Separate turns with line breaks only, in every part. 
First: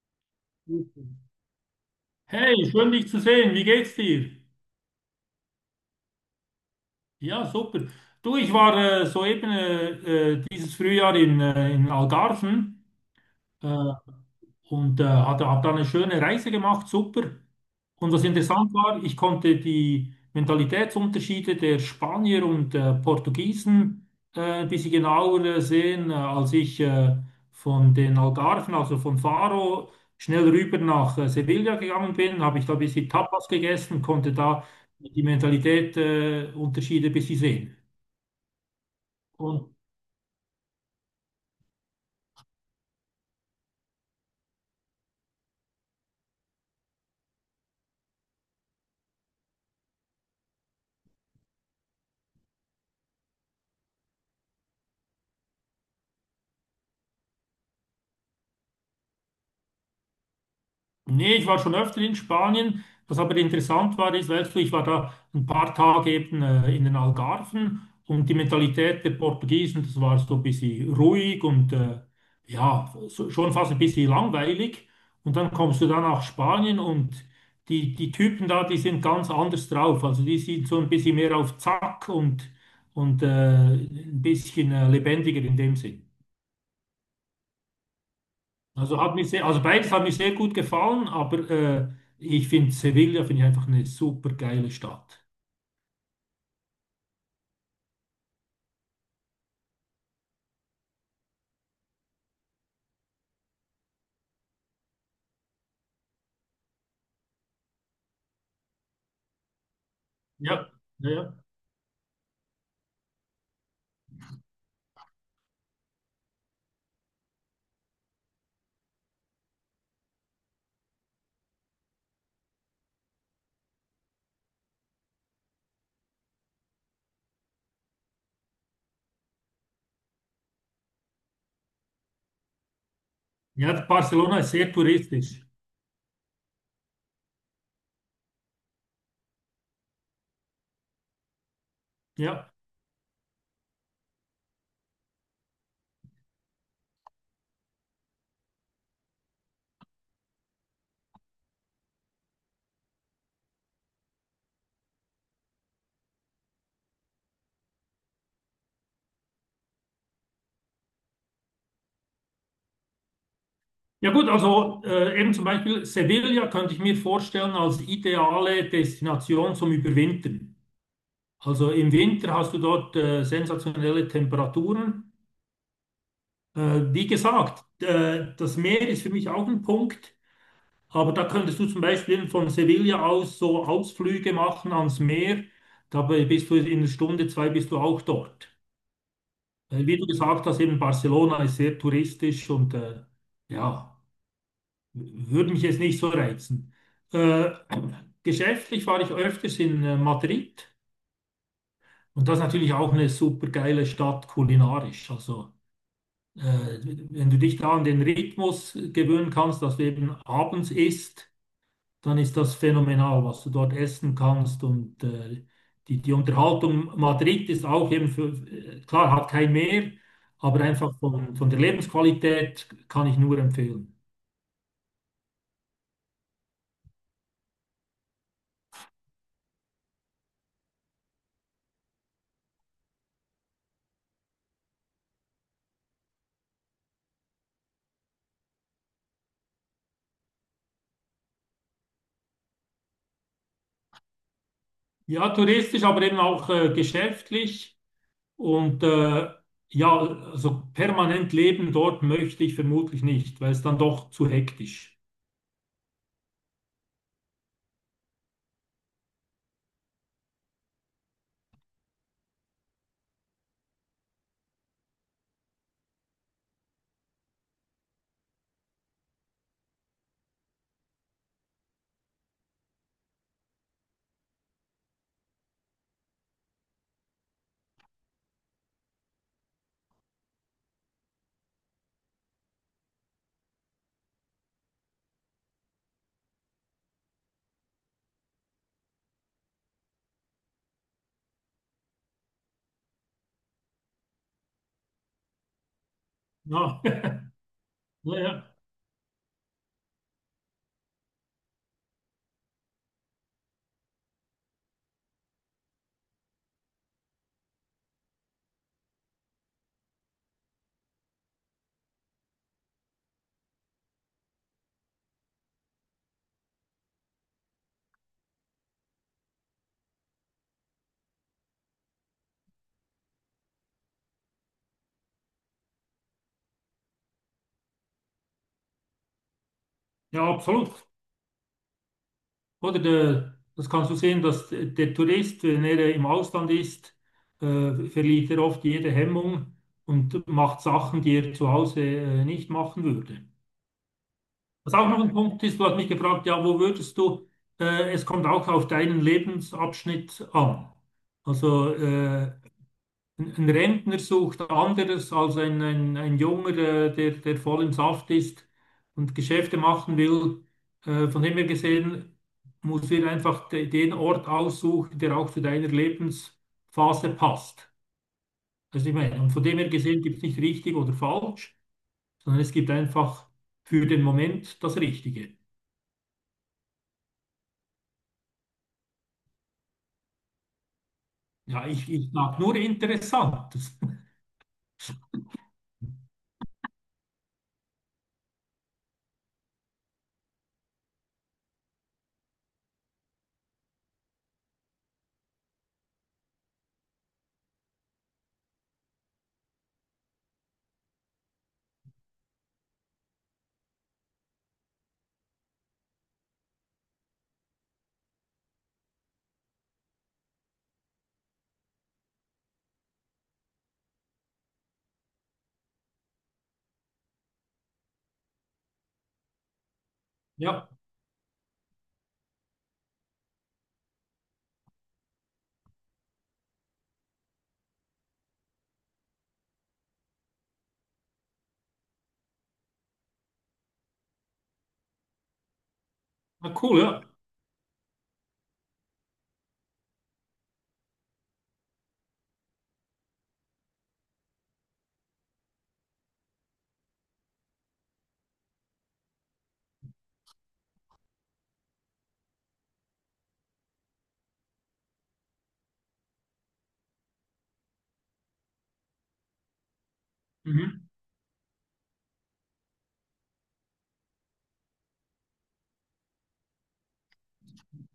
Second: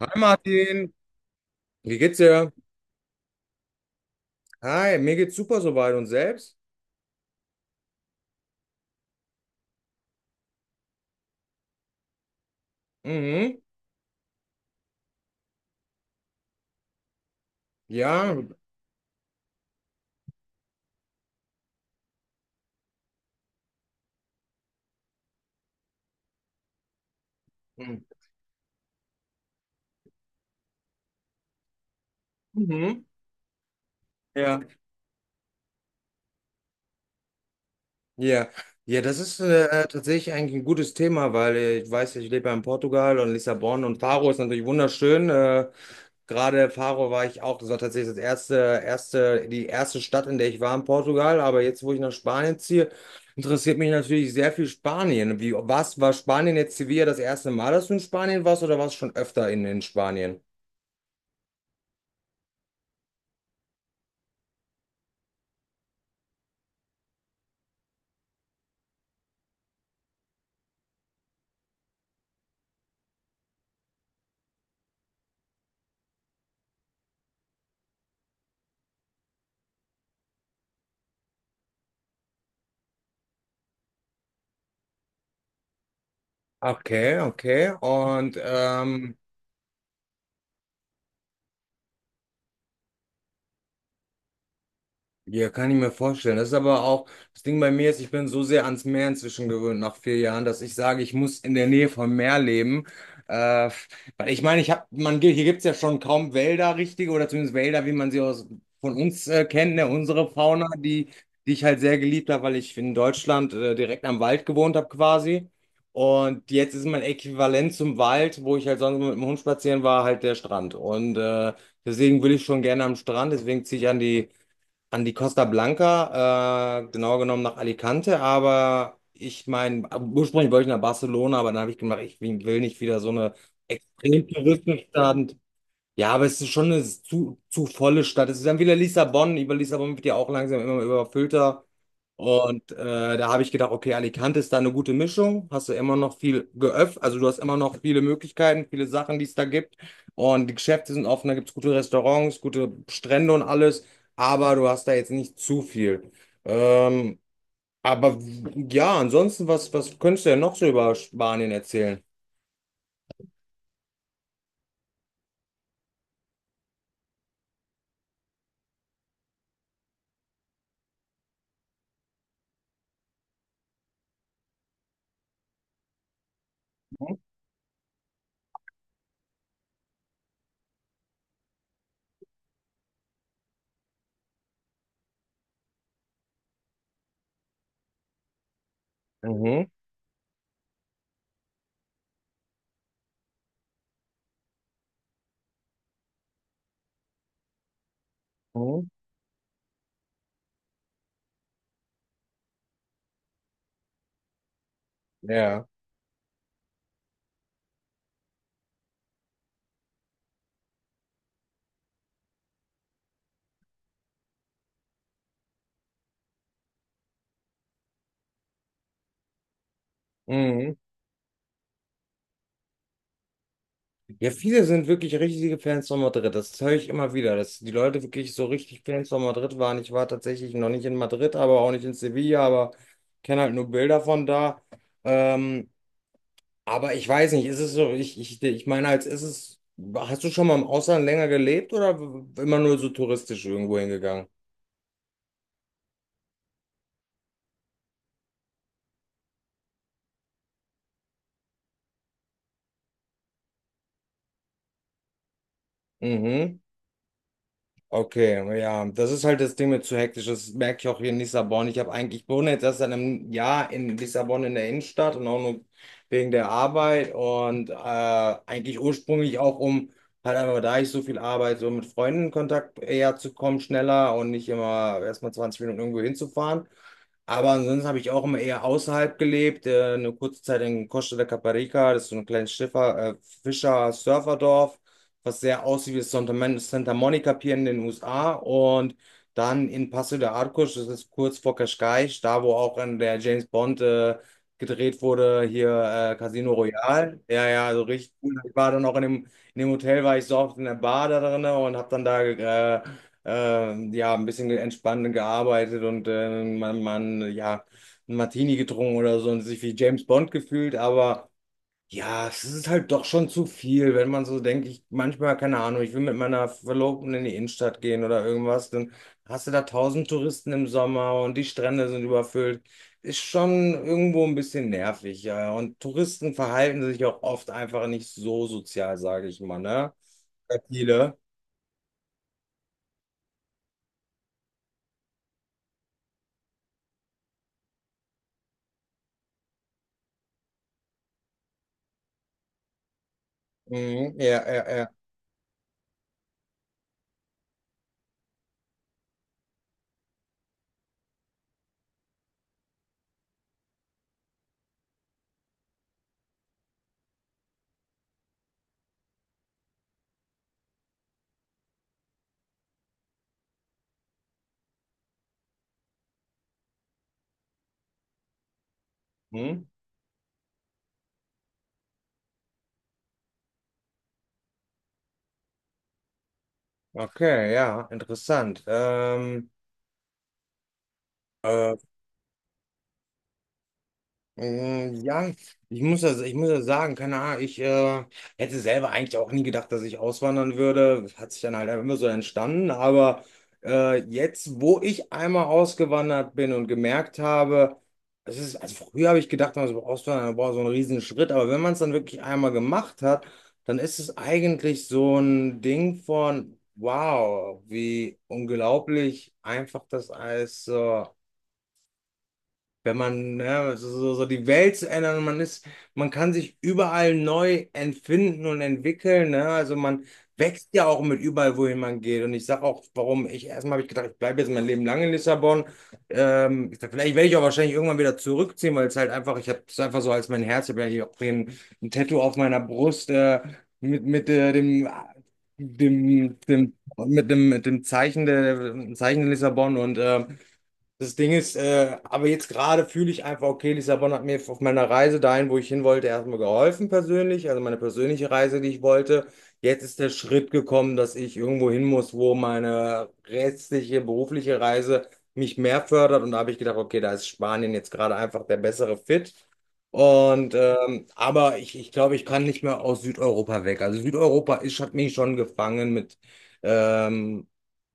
Hi Martin, wie geht's dir?
Hey, schön dich zu sehen. Wie geht's dir?
Hi, mir geht's super soweit und selbst?
Ja, super. Du, ich war soeben dieses Frühjahr in Algarven.
Mhm.
Äh, habe da eine schöne Reise gemacht, super. Und was
Ja.
interessant war, ich konnte die Mentalitätsunterschiede der Spanier und Portugiesen ein bisschen genauer sehen, als ich von den Algarven, also von Faro, schnell rüber nach Sevilla gegangen bin, habe ich da ein
Mhm.
bisschen Tapas gegessen, konnte
Ja.
da die Mentalität Unterschiede ein bisschen sehen.
Ja. Ja, das ist
Und
tatsächlich eigentlich ein gutes Thema, weil ich weiß, ja, ich lebe ja in Portugal und Lissabon und Faro ist natürlich wunderschön. Gerade Faro war ich auch, das war tatsächlich die erste Stadt, in der ich war in Portugal. Aber jetzt, wo ich nach Spanien ziehe, interessiert mich natürlich sehr viel Spanien. Wie, was war Spanien jetzt Sevilla das erste Mal, dass du in Spanien warst oder warst du schon öfter in Spanien?
nee, ich war schon öfter in Spanien. Was aber interessant war, ist, weißt du, ich war da ein paar Tage eben in den Algarven, und die Mentalität der Portugiesen, das war so ein bisschen ruhig und ja, so, schon fast ein bisschen langweilig. Und dann kommst du dann nach Spanien, und die Typen da, die sind ganz anders drauf. Also die sind so ein bisschen mehr auf Zack, und ein bisschen lebendiger in dem Sinn.
Okay, okay. Und
Also hat mich sehr, also beides hat mir sehr gut gefallen, aber ich finde, Sevilla finde ich einfach eine super geile Stadt.
ja, kann ich mir vorstellen. Das ist aber auch, das Ding bei mir ist, ich bin so sehr ans Meer inzwischen gewöhnt nach 4 Jahren, dass ich sage, ich muss in der Nähe vom Meer leben. Äh, Weil ich meine, ich habe, man, hier gibt's ja schon kaum Wälder, richtige, oder zumindest Wälder, wie man sie aus, von uns kennt, ne? Unsere Fauna,
Ja,
die,
ja, ja.
die ich halt sehr geliebt habe, weil ich in Deutschland direkt am Wald gewohnt habe quasi. Und jetzt ist mein Äquivalent zum Wald, wo ich halt sonst mit dem Hund spazieren war, halt der Strand. Und deswegen will ich schon gerne am Strand, deswegen ziehe ich an die Costa Blanca, genauer genommen nach Alicante, aber ich meine, ursprünglich wollte ich nach Barcelona, aber dann habe ich gemerkt, ich will nicht wieder so eine
Ja,
extrem
Barcelona ist sehr
touristische Stadt.
touristisch.
Ja, aber es ist schon eine zu volle Stadt. Es ist dann wieder Lissabon. Über Lissabon wird ja auch langsam immer überfüllter.
Ja.
Und da habe ich gedacht, okay, Alicante ist da eine gute Mischung. Hast du immer noch also du hast immer noch viele Möglichkeiten, viele Sachen, die es da gibt. Und die Geschäfte sind offen, da gibt es gute Restaurants, gute Strände und alles. Aber du hast da jetzt nicht zu viel. Ähm, aber ja, ansonsten, was könntest du denn noch so über Spanien erzählen?
Ja gut, also eben zum Beispiel Sevilla könnte ich mir vorstellen als ideale Destination zum Überwintern. Also im Winter hast du dort sensationelle Temperaturen. Äh, wie gesagt, das Meer ist für mich auch ein Punkt. Aber da könntest du zum Beispiel von Sevilla aus so Ausflüge machen ans Meer. Dabei bist du in einer Stunde, zwei bist du auch dort.
Mhm.
Weil wie du gesagt hast, eben Barcelona ist sehr touristisch und ja, würde mich jetzt nicht so reizen. Äh,
Mhm.
geschäftlich war ich öfters in Madrid, und das ist natürlich auch eine super geile Stadt kulinarisch. Also
Ja.
äh, wenn du dich da an den Rhythmus gewöhnen kannst, dass du eben abends isst, dann ist das phänomenal, was du dort essen kannst. Und die Unterhaltung Madrid ist auch eben für, klar, hat kein Meer, aber
Mhm.
einfach von der Lebensqualität kann ich nur empfehlen.
Ja, viele sind wirklich richtige Fans von Madrid. Das höre ich immer wieder, dass die Leute wirklich so richtig Fans von Madrid waren. Ich war tatsächlich noch nicht in Madrid, aber auch nicht in Sevilla, aber kenne halt nur Bilder von da. Ähm, aber ich weiß nicht, ist es so, ich meine, hast du schon mal im Ausland länger gelebt oder immer nur so touristisch irgendwo hingegangen?
Ja, touristisch, aber eben auch geschäftlich. Und ja, also permanent leben dort möchte ich vermutlich nicht, weil es dann doch zu hektisch.
Mhm. Okay, ja, das ist halt das Ding mit zu hektisch. Das merke ich auch hier in Lissabon. Ich habe eigentlich, ich wohne jetzt erst seit einem Jahr in Lissabon in der Innenstadt und auch nur wegen der Arbeit und eigentlich ursprünglich auch um halt einfach, da ich so viel arbeite, so mit Freunden in Kontakt eher zu kommen, schneller und nicht immer erstmal 20 Minuten irgendwo hinzufahren. Aber ansonsten habe ich auch immer eher außerhalb gelebt. Eine kurze Zeit in Costa de Caparica, das ist so ein kleines Schiffer, Fischer-Surferdorf, was sehr aussieht wie das Santa Monica Pier in den USA. Und dann in Paso de Arcos, das ist kurz vor Cascais, da wo auch in der James Bond gedreht wurde, hier Casino
Ja,
Royale. Ja, ja, also richtig
ja,
cool. Ich
ja,
war dann auch in dem Hotel, war ich so oft in der Bar da drin und habe dann da äh, ja, ein bisschen entspannt gearbeitet und man, ja, ein Martini getrunken oder so und sich wie James Bond gefühlt, aber ja, es ist halt doch schon zu viel, wenn man so denkt, ich manchmal, keine Ahnung, ich will mit meiner Verlobten in die Innenstadt gehen oder irgendwas, dann hast du da tausend Touristen im Sommer und die Strände sind überfüllt. Ist schon irgendwo ein bisschen nervig, ja. Und Touristen verhalten sich auch oft einfach nicht so sozial, sage ich mal, ne?
ja, absolut.
Viele.
Oder der, das kannst du sehen, dass der Tourist, wenn er im Ausland ist, verliert er oft jede Hemmung und macht Sachen, die er zu Hause nicht machen würde.
Mhm. Ja, ja,
Was
ja.
auch noch ein Punkt ist, du hast mich gefragt, ja, wo würdest du, es kommt auch auf deinen Lebensabschnitt an. Also ein Rentner sucht anderes als ein Junger, der voll im Saft ist und Geschäfte machen will. Von dem her gesehen, musst du dir einfach den Ort aussuchen, der auch zu deiner Lebensphase passt. Also ich meine, und von dem
Hm?
her gesehen gibt es nicht richtig oder falsch, sondern es gibt einfach für den Moment das Richtige.
Okay, ja, interessant.
Ja,
Äh,
ich sage nur Interessantes.
ja, ich muss das sagen, keine Ahnung, ich hätte selber eigentlich auch nie gedacht, dass ich auswandern würde. Das hat sich dann halt einfach immer so entstanden. Aber jetzt, wo ich einmal ausgewandert bin und gemerkt habe, es ist, also früher habe ich gedacht, man so auswandern, boah, so ein Riesenschritt. Aber wenn man es dann wirklich einmal gemacht hat, dann ist es eigentlich so ein Ding von, wow, wie unglaublich einfach das alles so. Wenn man, ja, so die Welt zu ändern und man kann sich überall neu entfinden und entwickeln, ne? Also man
Ja,
wächst ja auch mit überall, wohin man geht. Und ich sage auch, warum ich erstmal habe ich gedacht, ich bleibe jetzt mein Leben lang in Lissabon. Ich sag, vielleicht werde ich auch wahrscheinlich irgendwann wieder zurückziehen, weil es halt einfach, ich habe es einfach so als mein Herz, ich habe ja hier auch ein Tattoo auf meiner Brust mit dem,
na
dem,
cool, ja.
mit dem Zeichen der Lissabon und das Ding ist, aber jetzt gerade fühle ich einfach, okay, Lissabon hat mir auf meiner Reise dahin, wo ich hin wollte, erstmal geholfen persönlich, also meine persönliche Reise, die ich wollte. Jetzt ist der Schritt gekommen, dass ich irgendwo hin muss, wo meine restliche berufliche Reise mich mehr fördert. Und da habe ich gedacht, okay, da ist Spanien jetzt gerade einfach der bessere Fit. Und
Mhm.
aber ich glaube, ich kann nicht mehr aus Südeuropa weg. Also Südeuropa ist, hat mich schon gefangen mit ähm,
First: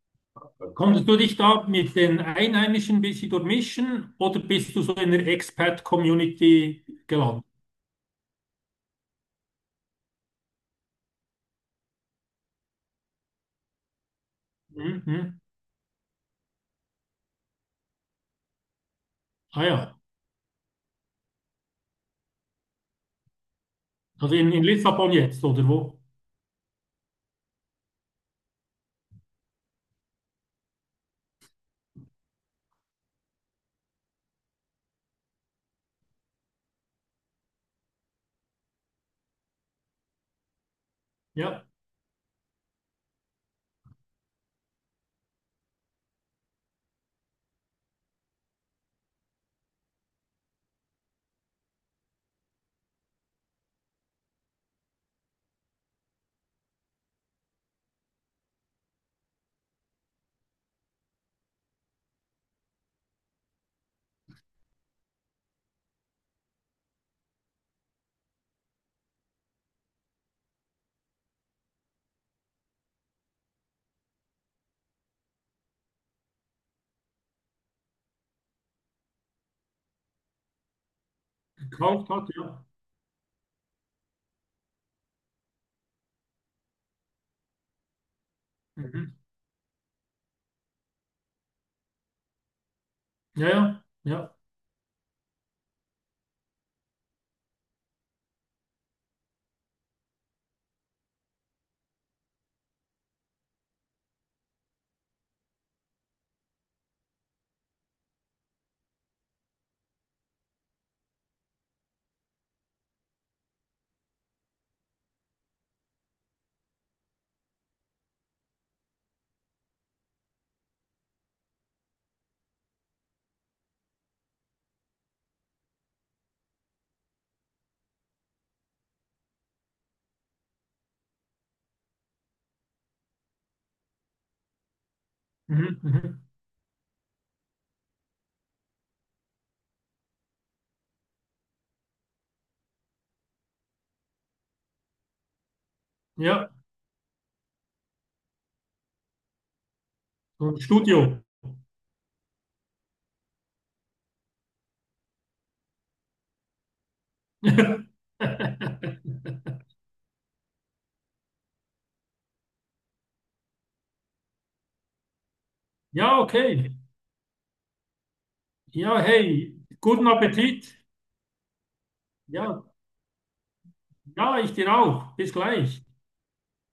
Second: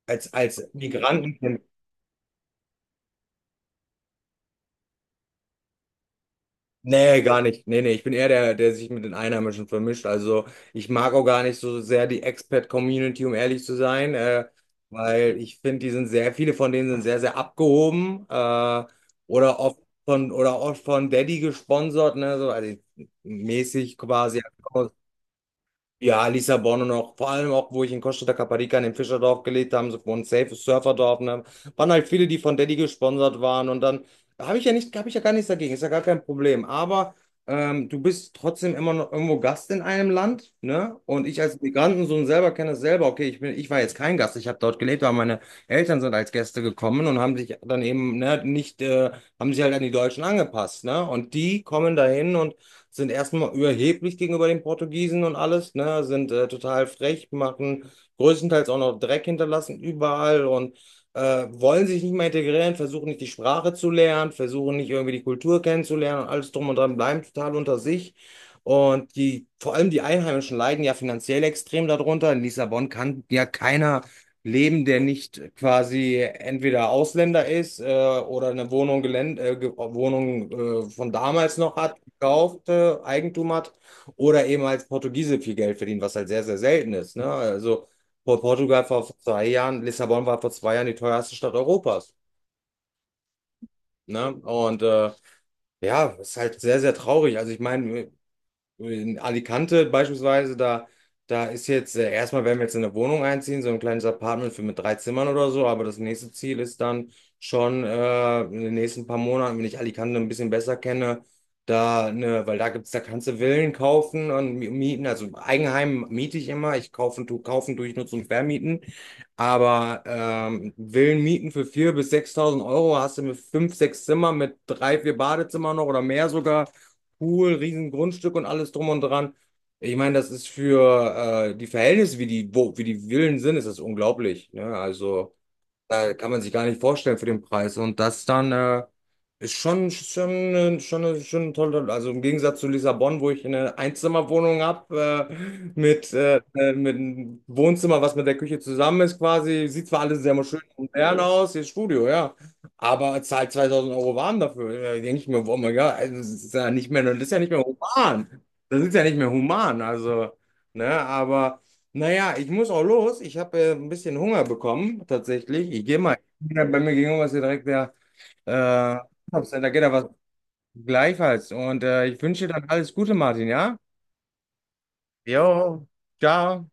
als
Konntest du dich
Migranten.
da mit den Einheimischen ein bisschen durchmischen oder bist du so in der Expat-Community
Nee, gar
gelandet?
nicht. Nee, nee, ich bin eher der, der sich mit den Einheimischen vermischt. Also ich mag auch gar nicht so sehr die Expat-Community, um ehrlich zu sein, weil
Mhm.
ich finde, die sind viele von denen sind sehr, sehr abgehoben oder
Ah
oft
ja,
oder oft von Daddy gesponsert, ne, so also mäßig
also
quasi.
in
Ja,
Lissabon jetzt oder wo?
ja, Lissabon und auch vor allem auch, wo ich in Costa da Caparica in dem Fischerdorf gelebt habe, so ein safe Surferdorf, ne? Waren halt viele, die von Daddy gesponsert waren und dann habe ich ja gar nichts dagegen, ist ja gar kein Problem. Aber du bist trotzdem immer noch irgendwo Gast in einem Land, ne? Und ich als
Ja,
Migrantensohn selber kenne das selber. Okay, ich war jetzt kein Gast, ich habe dort gelebt, aber meine Eltern sind als Gäste gekommen und haben sich dann eben, ne, nicht, haben sich halt an die Deutschen angepasst, ne? Und die kommen dahin und sind erstmal überheblich gegenüber den Portugiesen und alles, ne? Sind total frech, machen größtenteils auch noch Dreck hinterlassen überall und wollen sich nicht mehr integrieren, versuchen nicht die Sprache zu lernen, versuchen nicht irgendwie die Kultur kennenzulernen und alles drum und dran, bleiben total unter sich. Und vor allem die Einheimischen leiden ja finanziell extrem darunter. In Lissabon kann ja keiner leben, der nicht quasi entweder Ausländer ist oder eine Wohnung, Gelände, Wohnung von damals noch hat
gekauft hat, ja.
kaufte, Eigentum hat oder eben als Portugiese viel Geld verdienen, was halt sehr, sehr selten ist. Ne? Also Portugal vor
Mhm.
2 Jahren, Lissabon war vor 2 Jahren die teuerste Stadt Europas.
Ja, ja,
Ne?
ja.
Und ja, ist halt sehr, sehr traurig. Also ich meine, in Alicante beispielsweise, da ist jetzt, erstmal werden wir jetzt in eine Wohnung einziehen, so ein kleines Apartment für mit 3 Zimmern oder so, aber das nächste Ziel ist dann schon in den nächsten paar Monaten, wenn ich Alicante ein bisschen besser kenne, da, ne, weil da gibt's, da kannst du Villen kaufen und mieten, also Eigenheim miete ich immer, ich kaufen tue ich nur zum Vermieten, aber Villen mieten für 4.000 bis 6.000 Euro hast du mit 5, 6 Zimmer, mit 3, 4 Badezimmer noch oder mehr sogar cool, riesen Grundstück und alles drum und dran. Ich meine, das ist für die Verhältnisse, wie die Villen sind, ist das unglaublich. Ne? Also.
Mhm.
Da
Mhm.
kann man sich gar nicht vorstellen für den Preis. Und das dann ist schon toll. Also im Gegensatz zu Lissabon, wo ich eine Einzimmerwohnung habe, mit, äh,
Ja,
äh, mit einem Wohnzimmer, was mit der Küche zusammen ist, quasi. Sieht zwar alles sehr
so ein
schön und
Studio.
modern aus, hier ist Studio, ja. Aber zahlt 2.000 Euro warm dafür. Da denke ich mir, oh mein Gott, also das ist ja nicht mehr human. Das ist ja nicht mehr human. Also, ne, aber. Naja, ich muss auch los. Ich habe ein bisschen Hunger bekommen, tatsächlich. Ich gehe mal.
Ja,
Ja,
okay.
bei mir gegenüber ist hier direkt der äh,
Ja, hey,
Einkaufscenter, da geht ja was
guten Appetit.
gleichfalls. Und ich wünsche dir
Ja,
dann alles Gute, Martin, ja?
ja, ich dir auch. Bis gleich.
Jo, Ciao.